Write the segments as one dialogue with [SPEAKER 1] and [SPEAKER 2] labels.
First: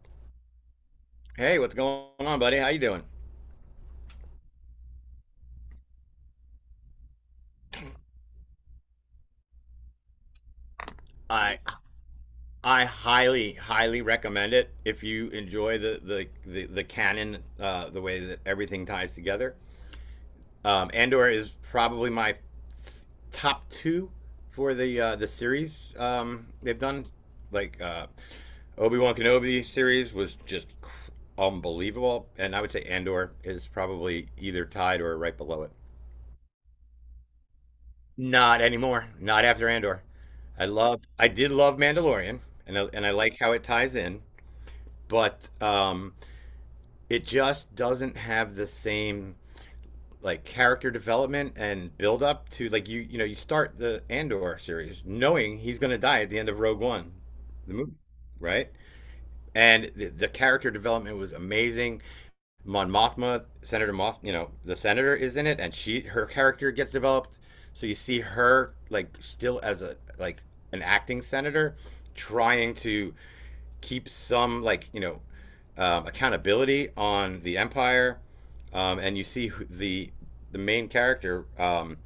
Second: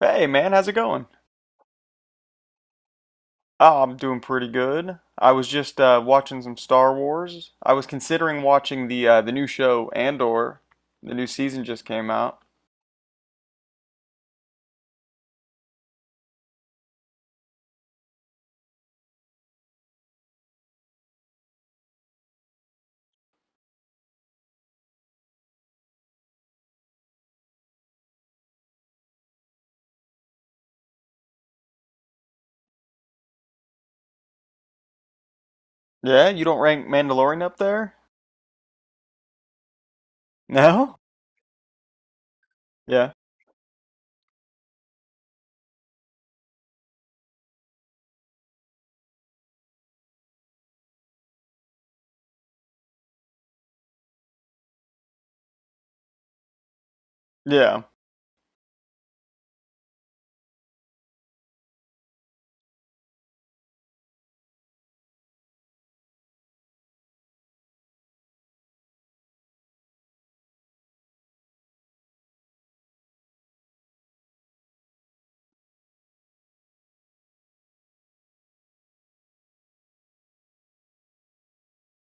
[SPEAKER 1] Hey man, how's it going?
[SPEAKER 2] Hey, what's going on, buddy? How you doing?
[SPEAKER 1] Oh, I'm doing pretty good. I was just watching some Star Wars. I was considering watching the new show Andor. The new
[SPEAKER 2] I
[SPEAKER 1] season just came out.
[SPEAKER 2] I highly highly recommend it if you enjoy the canon, the way that everything ties together. Andor is probably my top two for the series they've done. Like Obi Wan Kenobi series was just unbelievable, and I would say Andor is probably either tied or right below it.
[SPEAKER 1] Yeah, you don't rank Mandalorian up there?
[SPEAKER 2] Not anymore. Not after Andor. I
[SPEAKER 1] No?
[SPEAKER 2] love I did love Mandalorian and I, and
[SPEAKER 1] Yeah.
[SPEAKER 2] I like how it ties in, but it just doesn't have the same like character development and build up to like you know you start the Andor series knowing he's going to die at the end of Rogue One, the
[SPEAKER 1] Yeah.
[SPEAKER 2] movie, right? And the character development was amazing. Mon Mothma, Senator Moth, you know, the senator is in it, and she her character gets developed. So you see her like still as a like an acting senator, trying to keep some like you know accountability on the empire, and you see the main character. Um,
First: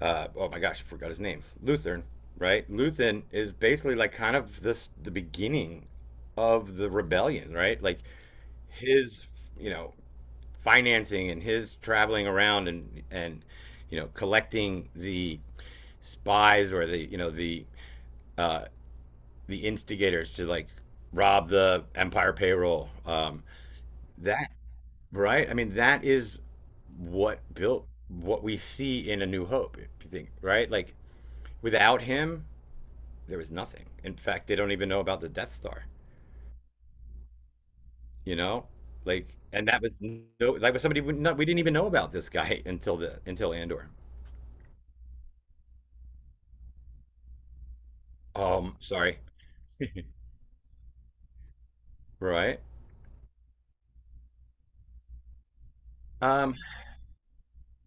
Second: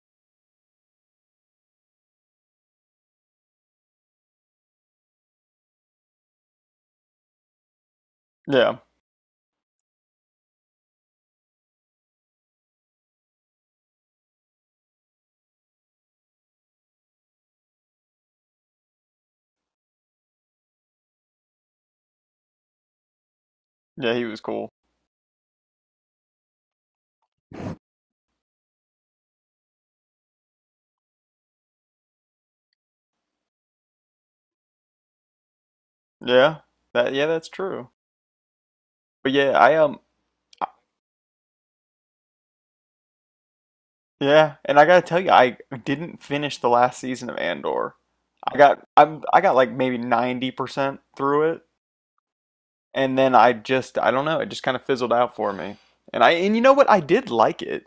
[SPEAKER 2] uh, Oh my gosh, I forgot his name. Lutheran, right? Lutheran is basically like kind of this the beginning of the rebellion, right? Like
[SPEAKER 1] Yeah.
[SPEAKER 2] his you know financing and his traveling around and you know collecting the spies or the you know uh, the instigators to like rob the empire payroll.
[SPEAKER 1] Yeah, he was
[SPEAKER 2] That
[SPEAKER 1] cool.
[SPEAKER 2] right? I mean, that is what built what we see in A New Hope. If you think right, like without him, there was nothing. In fact, they don't even know about the Death Star.
[SPEAKER 1] Yeah. That, yeah, that's true.
[SPEAKER 2] You know,
[SPEAKER 1] But
[SPEAKER 2] like
[SPEAKER 1] yeah,
[SPEAKER 2] and
[SPEAKER 1] I
[SPEAKER 2] that
[SPEAKER 1] um
[SPEAKER 2] was no,
[SPEAKER 1] I-
[SPEAKER 2] like was somebody we, no, we didn't even know about this guy until the until Andor.
[SPEAKER 1] yeah, and I gotta tell you, I didn't finish the last season of Andor. I got
[SPEAKER 2] Sorry,
[SPEAKER 1] I'm I got like maybe 90% through it,
[SPEAKER 2] right.
[SPEAKER 1] and then I just, I don't know, it just kind of fizzled out for me. And I, and
[SPEAKER 2] Um.
[SPEAKER 1] you know what? I did like it.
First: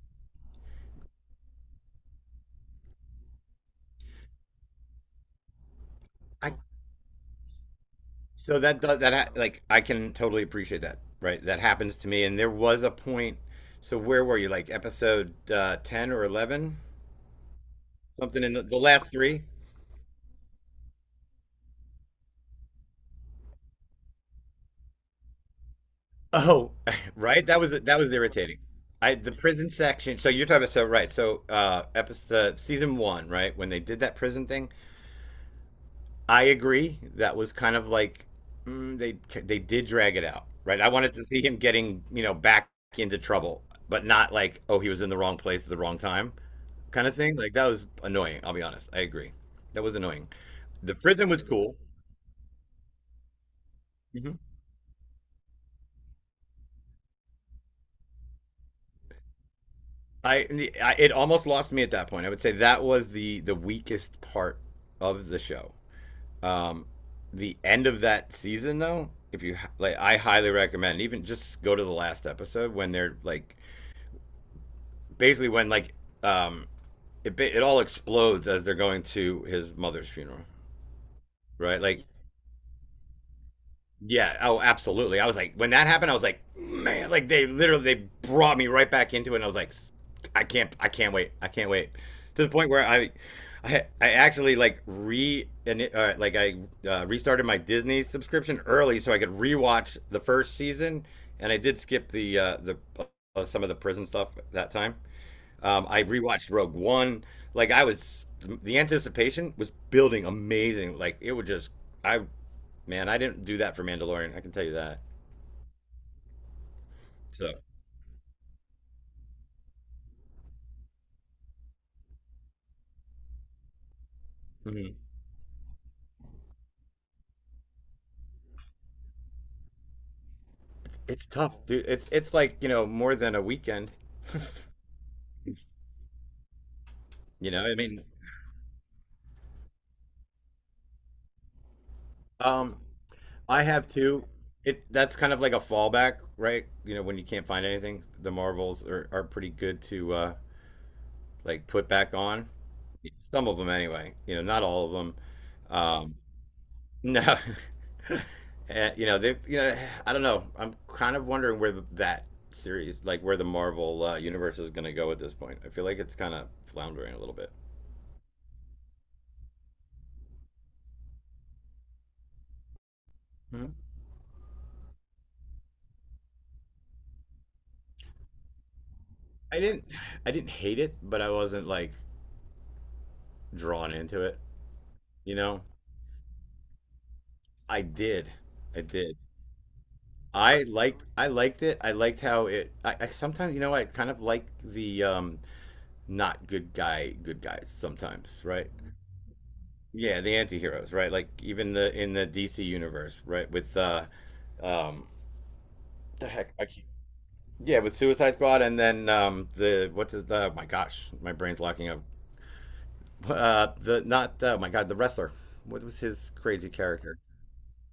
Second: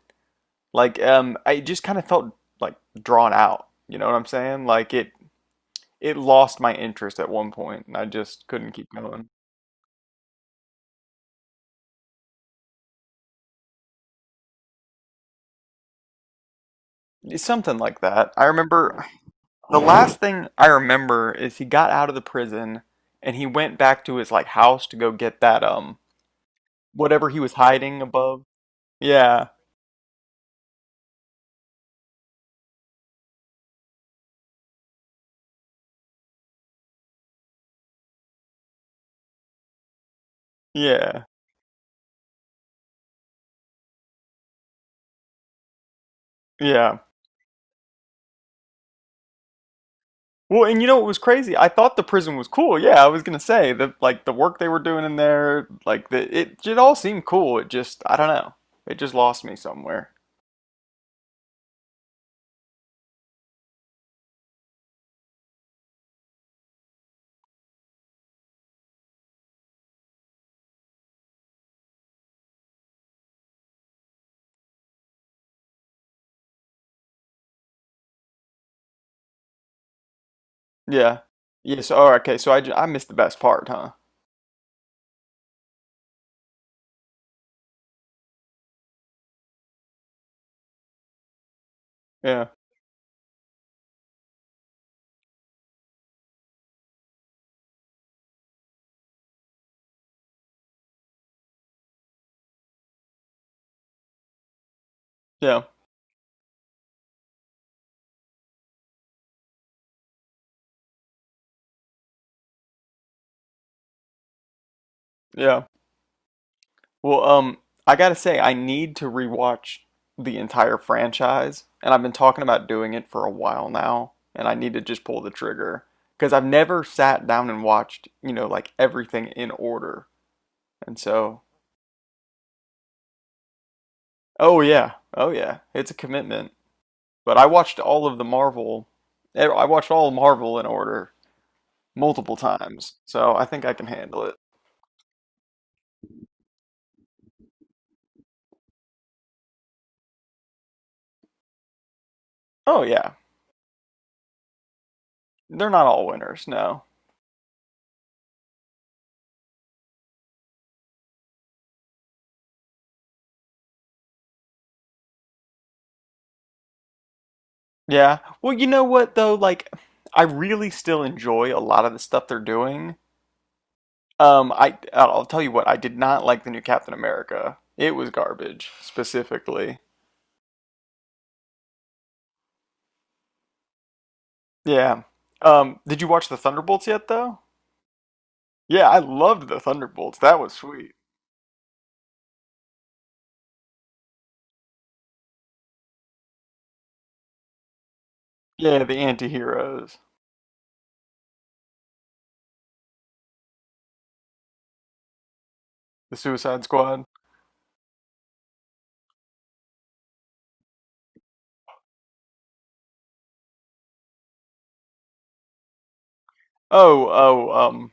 [SPEAKER 1] Like I just kind of felt like drawn out. You know what I'm saying? Like it
[SPEAKER 2] I
[SPEAKER 1] lost my interest at one point and I just
[SPEAKER 2] so
[SPEAKER 1] couldn't
[SPEAKER 2] that
[SPEAKER 1] keep
[SPEAKER 2] do-
[SPEAKER 1] going.
[SPEAKER 2] that like I can totally appreciate that. Right. That happens to me. And there was a point. So where were you? Like episode 10 or 11?
[SPEAKER 1] It's something like that.
[SPEAKER 2] Something
[SPEAKER 1] I
[SPEAKER 2] in the
[SPEAKER 1] remember
[SPEAKER 2] last three.
[SPEAKER 1] the last thing I remember is he got out of the prison and he went back to his like house to go get that
[SPEAKER 2] Oh,
[SPEAKER 1] whatever he
[SPEAKER 2] right.
[SPEAKER 1] was
[SPEAKER 2] That
[SPEAKER 1] hiding
[SPEAKER 2] was
[SPEAKER 1] above.
[SPEAKER 2] irritating. I the
[SPEAKER 1] Yeah.
[SPEAKER 2] prison section. So you're talking about so right. So episode season one. Right when they did that prison thing. I agree. That was kind of like mm, they they did drag it out, right? I wanted
[SPEAKER 1] Yeah.
[SPEAKER 2] to see him getting you know back into trouble, but not like oh he was in the wrong place at the wrong time
[SPEAKER 1] Yeah.
[SPEAKER 2] kind of thing. Like that was annoying. I'll be honest. I agree. That was annoying.
[SPEAKER 1] Well, and you
[SPEAKER 2] The
[SPEAKER 1] know what was
[SPEAKER 2] prison was
[SPEAKER 1] crazy? I
[SPEAKER 2] cool.
[SPEAKER 1] thought the prison was cool. Yeah, I was gonna say that, like the
[SPEAKER 2] Mhm.
[SPEAKER 1] work they were doing in there, like it all seemed cool. It just, I don't know, it just lost me somewhere.
[SPEAKER 2] I, I it almost lost me at that point. I would say that was the weakest part of the show. Um, the end of that season though, if you like, I highly recommend even just go to the last episode when they're like basically when like um it all explodes as they're going to his mother's funeral,
[SPEAKER 1] Yeah.
[SPEAKER 2] right?
[SPEAKER 1] Yes.
[SPEAKER 2] Like
[SPEAKER 1] Oh, okay. So I missed the best part, huh?
[SPEAKER 2] yeah, oh absolutely. I was like when that happened, I was like man, like they literally they brought me right back into it, and I was like I can't wait to
[SPEAKER 1] Yeah.
[SPEAKER 2] the point where I. I actually like re and like I restarted my Disney subscription early so I could rewatch the first season, and I did skip the some of the prison stuff that time.
[SPEAKER 1] Yeah.
[SPEAKER 2] I rewatched Rogue One. Like I was, the anticipation was building amazing. Like it would just, I man, I didn't do that for Mandalorian. I can tell you that.
[SPEAKER 1] Yeah. Well,
[SPEAKER 2] So
[SPEAKER 1] I gotta say, I need to rewatch the entire franchise, and I've been talking about doing it for a while now, and I need to
[SPEAKER 2] mhm.
[SPEAKER 1] just pull the trigger because I've never sat down and watched, you know, like everything in order, and
[SPEAKER 2] It's
[SPEAKER 1] so.
[SPEAKER 2] tough, dude. It's like you know more than a weekend.
[SPEAKER 1] Oh yeah. Oh yeah. It's a commitment. But I
[SPEAKER 2] You know, I
[SPEAKER 1] watched
[SPEAKER 2] mean,
[SPEAKER 1] all of the I watched all of Marvel in order multiple
[SPEAKER 2] um,
[SPEAKER 1] times. So I
[SPEAKER 2] I
[SPEAKER 1] think I can
[SPEAKER 2] have
[SPEAKER 1] handle
[SPEAKER 2] two.
[SPEAKER 1] it.
[SPEAKER 2] It that's kind of like a fallback, right? You know, when you can't find anything, the Marvels are pretty good to like put back on.
[SPEAKER 1] Oh yeah.
[SPEAKER 2] Some of them anyway. You know, not all of them.
[SPEAKER 1] They're not all
[SPEAKER 2] Um,
[SPEAKER 1] winners, no.
[SPEAKER 2] No. You know, they you know, I don't know. I'm kind of wondering where that series, like where the Marvel universe is going to go at this point. I feel like it's kind of floundering a little bit.
[SPEAKER 1] Yeah. Well, you know what though, like I really still enjoy a lot of the stuff they're doing.
[SPEAKER 2] Hmm.
[SPEAKER 1] I'll tell you what, I did not like the new Captain America. It was garbage,
[SPEAKER 2] I
[SPEAKER 1] specifically.
[SPEAKER 2] didn't I didn't hate it, but I wasn't like drawn into it,
[SPEAKER 1] Yeah.
[SPEAKER 2] you know?
[SPEAKER 1] Did you watch the Thunderbolts yet though?
[SPEAKER 2] I did. I
[SPEAKER 1] Yeah, I
[SPEAKER 2] did.
[SPEAKER 1] loved the Thunderbolts. That was
[SPEAKER 2] I
[SPEAKER 1] sweet.
[SPEAKER 2] liked I liked it. I liked how it I sometimes, you know, I kind of like the not good guy good guys sometimes, right?
[SPEAKER 1] Yeah, the anti-heroes.
[SPEAKER 2] Yeah, the anti-heroes, right? Like even the in the DC universe, right? With um
[SPEAKER 1] The
[SPEAKER 2] the heck
[SPEAKER 1] Suicide
[SPEAKER 2] I keep,
[SPEAKER 1] Squad.
[SPEAKER 2] yeah, with Suicide Squad and then the what's his my gosh, my brain's locking up. The not my god, the wrestler. What was his crazy
[SPEAKER 1] Oh,
[SPEAKER 2] character?
[SPEAKER 1] oh, um,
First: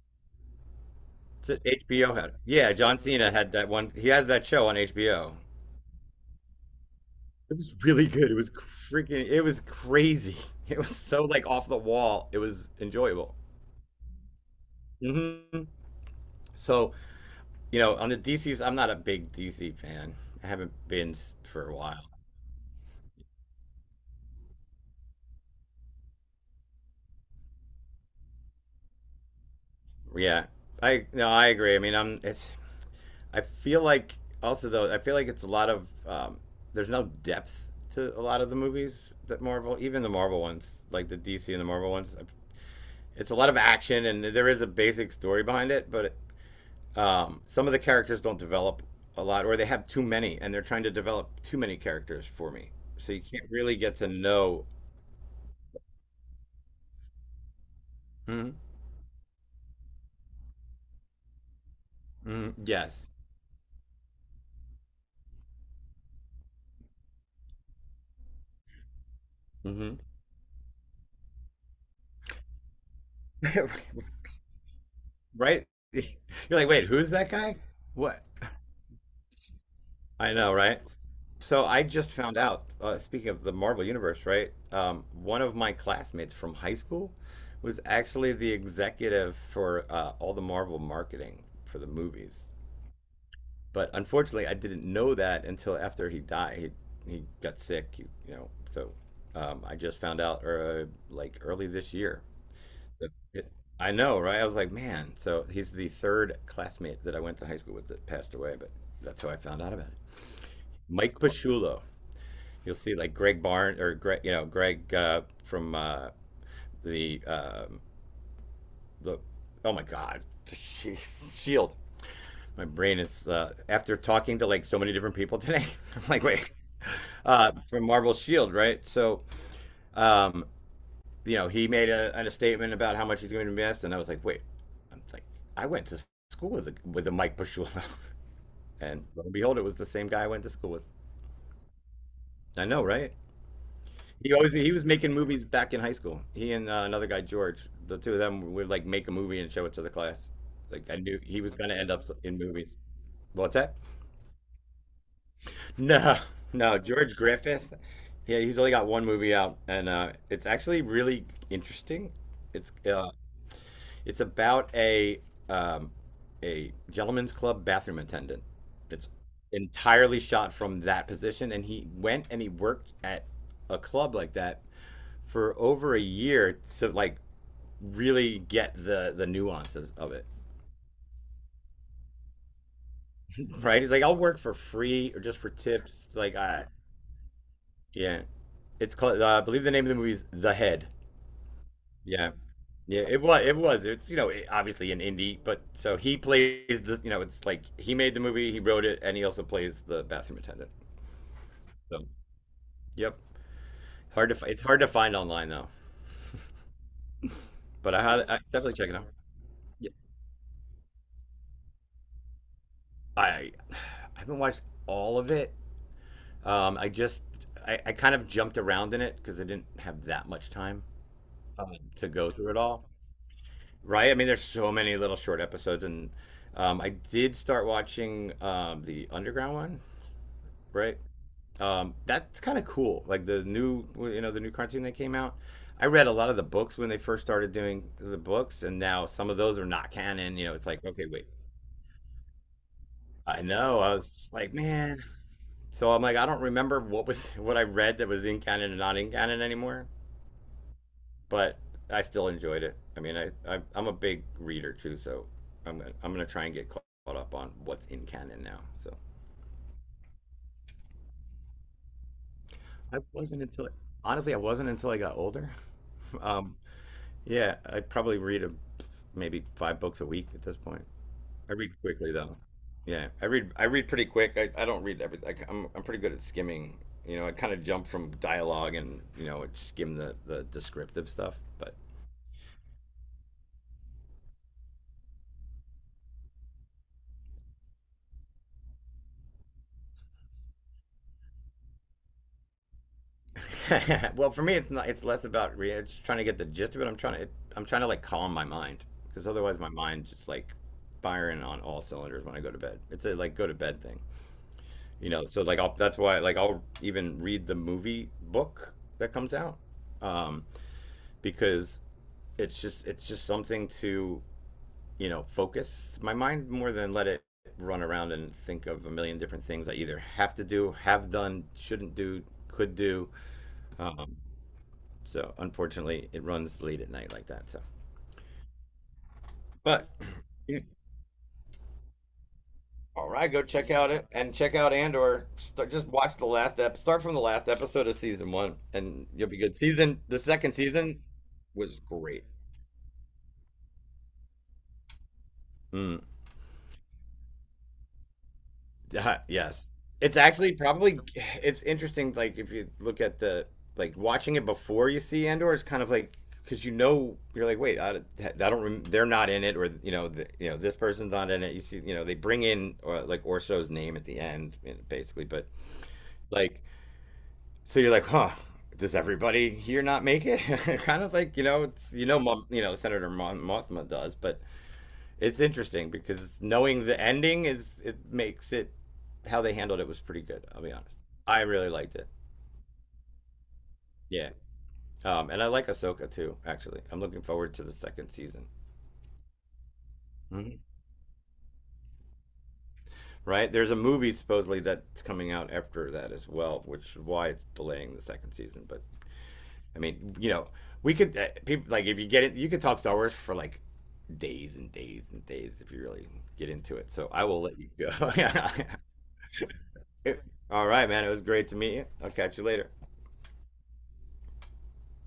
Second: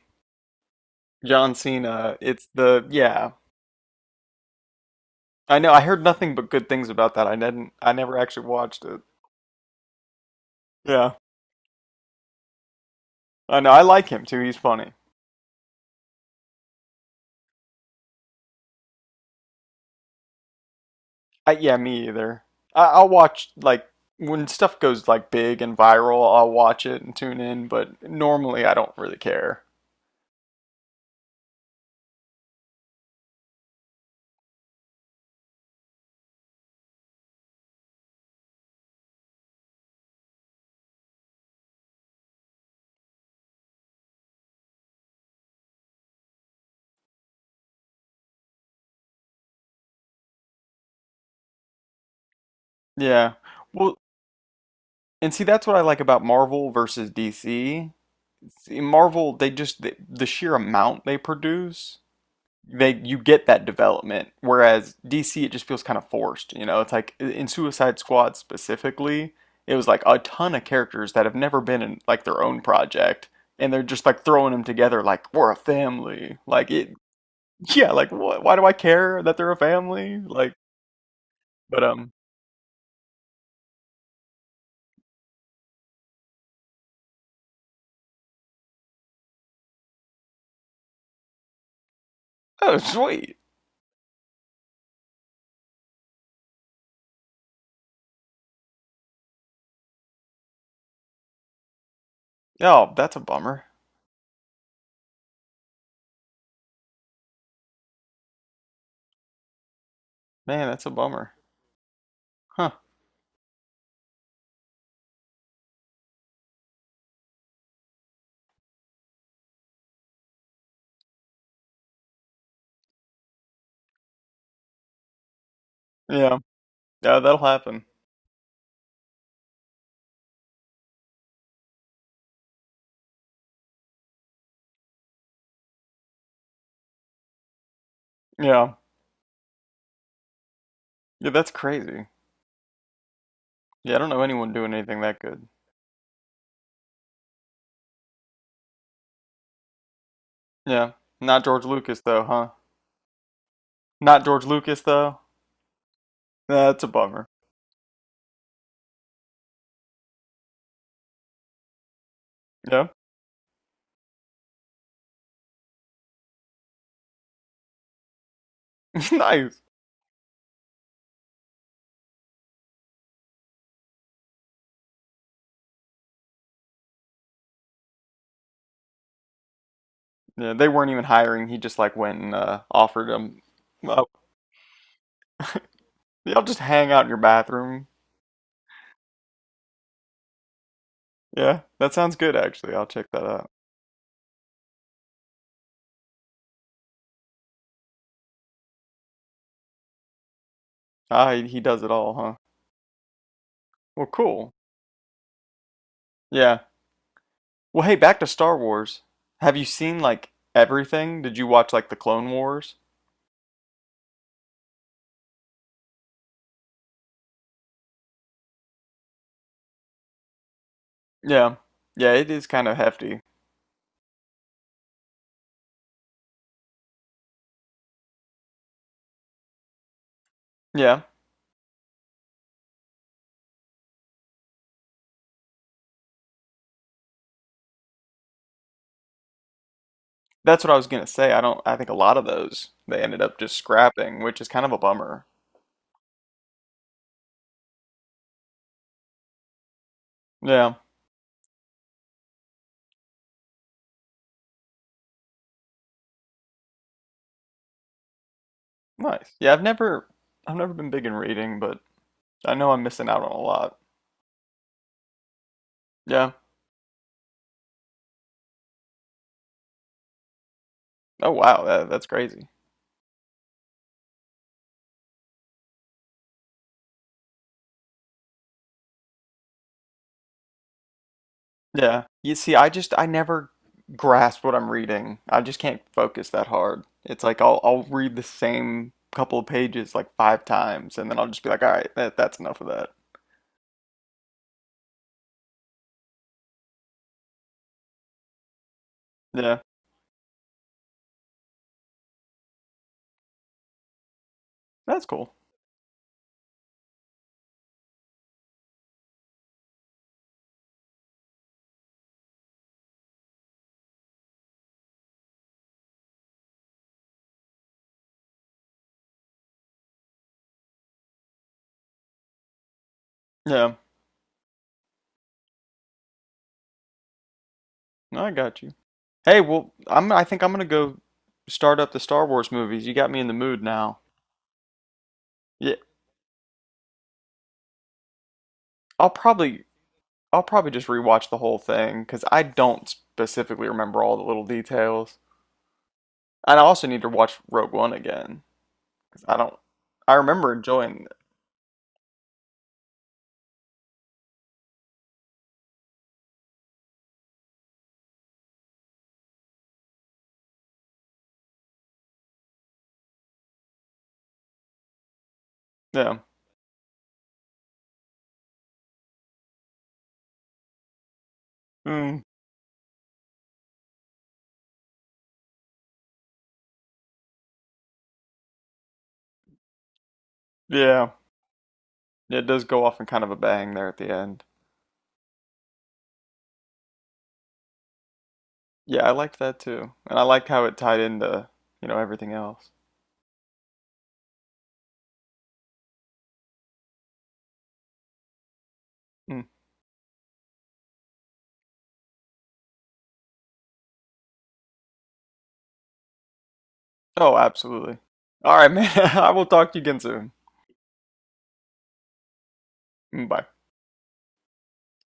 [SPEAKER 1] John
[SPEAKER 2] HBO
[SPEAKER 1] Cena.
[SPEAKER 2] had. It.
[SPEAKER 1] It's
[SPEAKER 2] Yeah,
[SPEAKER 1] the,
[SPEAKER 2] John Cena
[SPEAKER 1] yeah.
[SPEAKER 2] had that one. He has that show on HBO.
[SPEAKER 1] I know. I heard nothing but good things about that. I
[SPEAKER 2] It
[SPEAKER 1] didn't.
[SPEAKER 2] was
[SPEAKER 1] I
[SPEAKER 2] really
[SPEAKER 1] never
[SPEAKER 2] good. It
[SPEAKER 1] actually
[SPEAKER 2] was
[SPEAKER 1] watched it.
[SPEAKER 2] freaking it was crazy. It was
[SPEAKER 1] Yeah,
[SPEAKER 2] so like off the wall. It was enjoyable.
[SPEAKER 1] I know. I like him too. He's funny.
[SPEAKER 2] Hmm. So you know, on the DCs, I'm not a big DC fan. I haven't been for a
[SPEAKER 1] Yeah,
[SPEAKER 2] while.
[SPEAKER 1] me either. I'll watch like when stuff goes like big and viral. I'll watch it and tune in, but normally I don't really care.
[SPEAKER 2] Yeah, I no, I agree. I mean, I'm it's. I feel like also though, I feel like it's a lot of there's no depth to a lot of the movies that Marvel, even the Marvel ones, like the DC and the Marvel ones. It's a lot of action, and there is a basic story behind it, but some of the characters don't develop a lot, or they have too many, and they're trying to develop too many characters for me. So you
[SPEAKER 1] Yeah.
[SPEAKER 2] can't really get
[SPEAKER 1] Well,
[SPEAKER 2] to know.
[SPEAKER 1] and see, that's what I like about Marvel versus DC.
[SPEAKER 2] Mhm.
[SPEAKER 1] See, Marvel, they just the sheer amount they produce,
[SPEAKER 2] Mhm.
[SPEAKER 1] they
[SPEAKER 2] Yes,
[SPEAKER 1] you get that development. Whereas DC, it just feels kind of forced. You know, it's like in Suicide Squad specifically, it was
[SPEAKER 2] mm-hmm.
[SPEAKER 1] like a ton of characters that have never been in like their own project, and they're just like throwing them together like we're a
[SPEAKER 2] right? You're
[SPEAKER 1] family.
[SPEAKER 2] like,
[SPEAKER 1] Like
[SPEAKER 2] wait,
[SPEAKER 1] it,
[SPEAKER 2] who's that guy?
[SPEAKER 1] yeah. Like
[SPEAKER 2] What?
[SPEAKER 1] what? Why do I care that they're a family?
[SPEAKER 2] I know,
[SPEAKER 1] Like,
[SPEAKER 2] right? So
[SPEAKER 1] but
[SPEAKER 2] I just found out. Speaking of the Marvel Universe, right? One of my classmates from high school was actually the executive for all the Marvel marketing for the movies.
[SPEAKER 1] oh sweet.
[SPEAKER 2] But unfortunately, I didn't know that until after he died. He got sick, you know. So I just found out like early this year.
[SPEAKER 1] Oh, that's a bummer,
[SPEAKER 2] I know, right? I was like, man. So he's the third classmate that I went to high school with that passed away, but that's how I found out about it.
[SPEAKER 1] man. That's a
[SPEAKER 2] Mike
[SPEAKER 1] bummer.
[SPEAKER 2] Pasciullo.
[SPEAKER 1] Huh?
[SPEAKER 2] You'll see like Greg Barnes or Greg, you know, Greg from the um, the oh my God, Shield. My brain is after talking to like so many different people today. I'm like,
[SPEAKER 1] Yeah.
[SPEAKER 2] wait,
[SPEAKER 1] Yeah, that'll happen.
[SPEAKER 2] from Marvel Shield, right? So um, you know, he made a statement about how much he's going to invest, and I was like, wait, I'm like, I went to school with with a Mike Pasciullo,
[SPEAKER 1] Yeah.
[SPEAKER 2] and lo and behold, it was the same guy I went to school with.
[SPEAKER 1] Yeah, that's crazy.
[SPEAKER 2] I know, right?
[SPEAKER 1] Yeah, I don't know
[SPEAKER 2] He always
[SPEAKER 1] anyone
[SPEAKER 2] he
[SPEAKER 1] doing
[SPEAKER 2] was
[SPEAKER 1] anything
[SPEAKER 2] making
[SPEAKER 1] that
[SPEAKER 2] movies
[SPEAKER 1] good.
[SPEAKER 2] back in high school. He and another guy, George, the two of them would like make a movie and show it to the class. Like
[SPEAKER 1] Yeah.
[SPEAKER 2] I knew he
[SPEAKER 1] Not
[SPEAKER 2] was
[SPEAKER 1] George
[SPEAKER 2] going to end
[SPEAKER 1] Lucas
[SPEAKER 2] up
[SPEAKER 1] though,
[SPEAKER 2] in
[SPEAKER 1] huh?
[SPEAKER 2] movies. What's that?
[SPEAKER 1] Not George Lucas though.
[SPEAKER 2] No,
[SPEAKER 1] Nah,
[SPEAKER 2] no,
[SPEAKER 1] that's a
[SPEAKER 2] George
[SPEAKER 1] bummer.
[SPEAKER 2] Griffith. Yeah, he's only got one movie out, and it's actually really interesting. It's
[SPEAKER 1] Yeah.
[SPEAKER 2] uh, It's about um, a gentleman's club bathroom attendant. It's
[SPEAKER 1] Nice.
[SPEAKER 2] entirely shot from that position, and he went and he worked at a club like that for over a year to like really get the nuances of it.
[SPEAKER 1] Yeah, they weren't even hiring. He just like went and offered them.
[SPEAKER 2] Right? He's like,
[SPEAKER 1] Up.
[SPEAKER 2] I'll work for free or just for tips.
[SPEAKER 1] Yeah,
[SPEAKER 2] Like,
[SPEAKER 1] I'll just
[SPEAKER 2] I
[SPEAKER 1] hang out in your bathroom.
[SPEAKER 2] yeah. It's called. I believe the name of the movie is The Head.
[SPEAKER 1] Yeah, that sounds
[SPEAKER 2] Yeah.
[SPEAKER 1] good actually. I'll
[SPEAKER 2] Yeah,
[SPEAKER 1] check
[SPEAKER 2] it
[SPEAKER 1] that
[SPEAKER 2] was.
[SPEAKER 1] out.
[SPEAKER 2] It was. It's you know obviously an indie, but so he plays the you know it's like he made the movie, he wrote it, and he also plays the bathroom attendant.
[SPEAKER 1] Ah, he does it
[SPEAKER 2] So
[SPEAKER 1] all, huh?
[SPEAKER 2] yep,
[SPEAKER 1] Well, cool.
[SPEAKER 2] it's hard to find online though.
[SPEAKER 1] Yeah. Well,
[SPEAKER 2] But
[SPEAKER 1] hey,
[SPEAKER 2] I
[SPEAKER 1] back
[SPEAKER 2] had
[SPEAKER 1] to
[SPEAKER 2] I
[SPEAKER 1] Star
[SPEAKER 2] definitely check it
[SPEAKER 1] Wars.
[SPEAKER 2] out.
[SPEAKER 1] Have you
[SPEAKER 2] Yeah,
[SPEAKER 1] seen like everything? Did you watch like the Clone Wars?
[SPEAKER 2] I I haven't watched all of it. I just I kind of jumped around in it because I didn't have that much time
[SPEAKER 1] Yeah.
[SPEAKER 2] to
[SPEAKER 1] Yeah, it
[SPEAKER 2] go
[SPEAKER 1] is
[SPEAKER 2] through it
[SPEAKER 1] kind of
[SPEAKER 2] all.
[SPEAKER 1] hefty.
[SPEAKER 2] Right? I mean, there's so many little short episodes, and I did start watching the underground one. Right?
[SPEAKER 1] Yeah.
[SPEAKER 2] That's kind of cool. Like the new, you know, the new cartoon that came out. I read a lot of the books when they first started doing the books, and now some of those are not canon. You know,
[SPEAKER 1] That's
[SPEAKER 2] it's
[SPEAKER 1] what I
[SPEAKER 2] like,
[SPEAKER 1] was
[SPEAKER 2] okay,
[SPEAKER 1] gonna
[SPEAKER 2] wait,
[SPEAKER 1] say. I don't. I think a lot of those they ended up
[SPEAKER 2] I
[SPEAKER 1] just
[SPEAKER 2] know. I
[SPEAKER 1] scrapping,
[SPEAKER 2] was
[SPEAKER 1] which is
[SPEAKER 2] like,
[SPEAKER 1] kind of a
[SPEAKER 2] man.
[SPEAKER 1] bummer.
[SPEAKER 2] So I'm like, I don't remember what was what I read that was in canon and not in canon anymore.
[SPEAKER 1] Yeah.
[SPEAKER 2] But I still enjoyed it. I mean, I'm a big reader too, so I'm gonna try and get caught up on what's in canon now. So
[SPEAKER 1] Nice. Yeah, I've never been big in reading, but I know I'm
[SPEAKER 2] I
[SPEAKER 1] missing out on a
[SPEAKER 2] wasn't until
[SPEAKER 1] lot.
[SPEAKER 2] I wasn't until I got older.
[SPEAKER 1] Yeah.
[SPEAKER 2] Um, yeah, I probably read maybe five books a week at this point.
[SPEAKER 1] Oh
[SPEAKER 2] I
[SPEAKER 1] wow,
[SPEAKER 2] read
[SPEAKER 1] that's
[SPEAKER 2] quickly though.
[SPEAKER 1] crazy.
[SPEAKER 2] Yeah, I read pretty quick. I don't read everything. I'm pretty good at skimming. You know, I kind of jump from dialogue and you know it skim the descriptive stuff. But
[SPEAKER 1] Yeah. You see, I just I never grasp what I'm reading. I just can't focus that hard. It's like I'll read the same couple of pages like five times and then I'll just be like, "All right, that's enough of that."
[SPEAKER 2] well, for me, it's not. It's less about reading. It's just trying to get the gist of it. I'm trying to like calm my mind because otherwise
[SPEAKER 1] Yeah.
[SPEAKER 2] my mind's just like firing on all cylinders when I go to bed. It's a like go to bed thing.
[SPEAKER 1] That's
[SPEAKER 2] You know
[SPEAKER 1] cool.
[SPEAKER 2] so like I'll, that's why like I'll even read the movie book that comes out um because it's just something to you know focus my mind more than let it run around and think of a million different things I either have to do have done shouldn't do could do
[SPEAKER 1] Yeah.
[SPEAKER 2] um so unfortunately it runs late at night like that so
[SPEAKER 1] No, I got you. Hey, well,
[SPEAKER 2] but
[SPEAKER 1] I think I'm
[SPEAKER 2] you
[SPEAKER 1] gonna go start up the Star Wars movies. You
[SPEAKER 2] all
[SPEAKER 1] got me in
[SPEAKER 2] right,
[SPEAKER 1] the
[SPEAKER 2] go
[SPEAKER 1] mood
[SPEAKER 2] check out
[SPEAKER 1] now.
[SPEAKER 2] it and check out Andor. Start,
[SPEAKER 1] Yeah.
[SPEAKER 2] just watch the last ep. Start from the last episode of season one, and
[SPEAKER 1] I'll
[SPEAKER 2] you'll be good.
[SPEAKER 1] probably
[SPEAKER 2] Season the
[SPEAKER 1] I'll
[SPEAKER 2] second
[SPEAKER 1] probably just
[SPEAKER 2] season
[SPEAKER 1] rewatch the whole
[SPEAKER 2] was
[SPEAKER 1] thing because
[SPEAKER 2] great.
[SPEAKER 1] I don't specifically remember all the little details.
[SPEAKER 2] Mm,
[SPEAKER 1] And I also need to watch Rogue One again because I don't.
[SPEAKER 2] yes,
[SPEAKER 1] I
[SPEAKER 2] it's
[SPEAKER 1] remember
[SPEAKER 2] actually probably
[SPEAKER 1] enjoying.
[SPEAKER 2] it's interesting. Like if you look at the like watching it before you see Andor, it's kind of like because you know you're like, wait, I don't. They're not in it, or you know, you know, this person's not in it. You see, you know, they bring in or, like Orso's name at the end, you know, basically, but
[SPEAKER 1] It. Yeah.
[SPEAKER 2] like so you're like, huh? Does everybody here not make it? Kind of like you know, it's you know,
[SPEAKER 1] Mm,
[SPEAKER 2] You know, Mothma does, but it's interesting because knowing the ending is it makes it how they handled it was pretty good. I'll be honest,
[SPEAKER 1] yeah.
[SPEAKER 2] I really liked it.
[SPEAKER 1] It does go off in kind of a bang there at the
[SPEAKER 2] Yeah,
[SPEAKER 1] end.
[SPEAKER 2] and I like Ahsoka too. Actually, I'm looking forward to the second season.
[SPEAKER 1] Yeah, I liked that too, and I liked
[SPEAKER 2] Mhm.
[SPEAKER 1] how it tied into you know everything else.
[SPEAKER 2] Right? There's a movie supposedly that's coming out after that as well, which is why it's delaying the second season. But
[SPEAKER 1] Mm.
[SPEAKER 2] I mean, you know, we could people like if you get it, you could talk Star Wars for like days and days and days if you really get into it. So I
[SPEAKER 1] Oh,
[SPEAKER 2] will let you go.
[SPEAKER 1] absolutely. All right, man. I will talk to you again soon.
[SPEAKER 2] All right, man. It was great to meet you. I'll catch you later.
[SPEAKER 1] Mm, bye.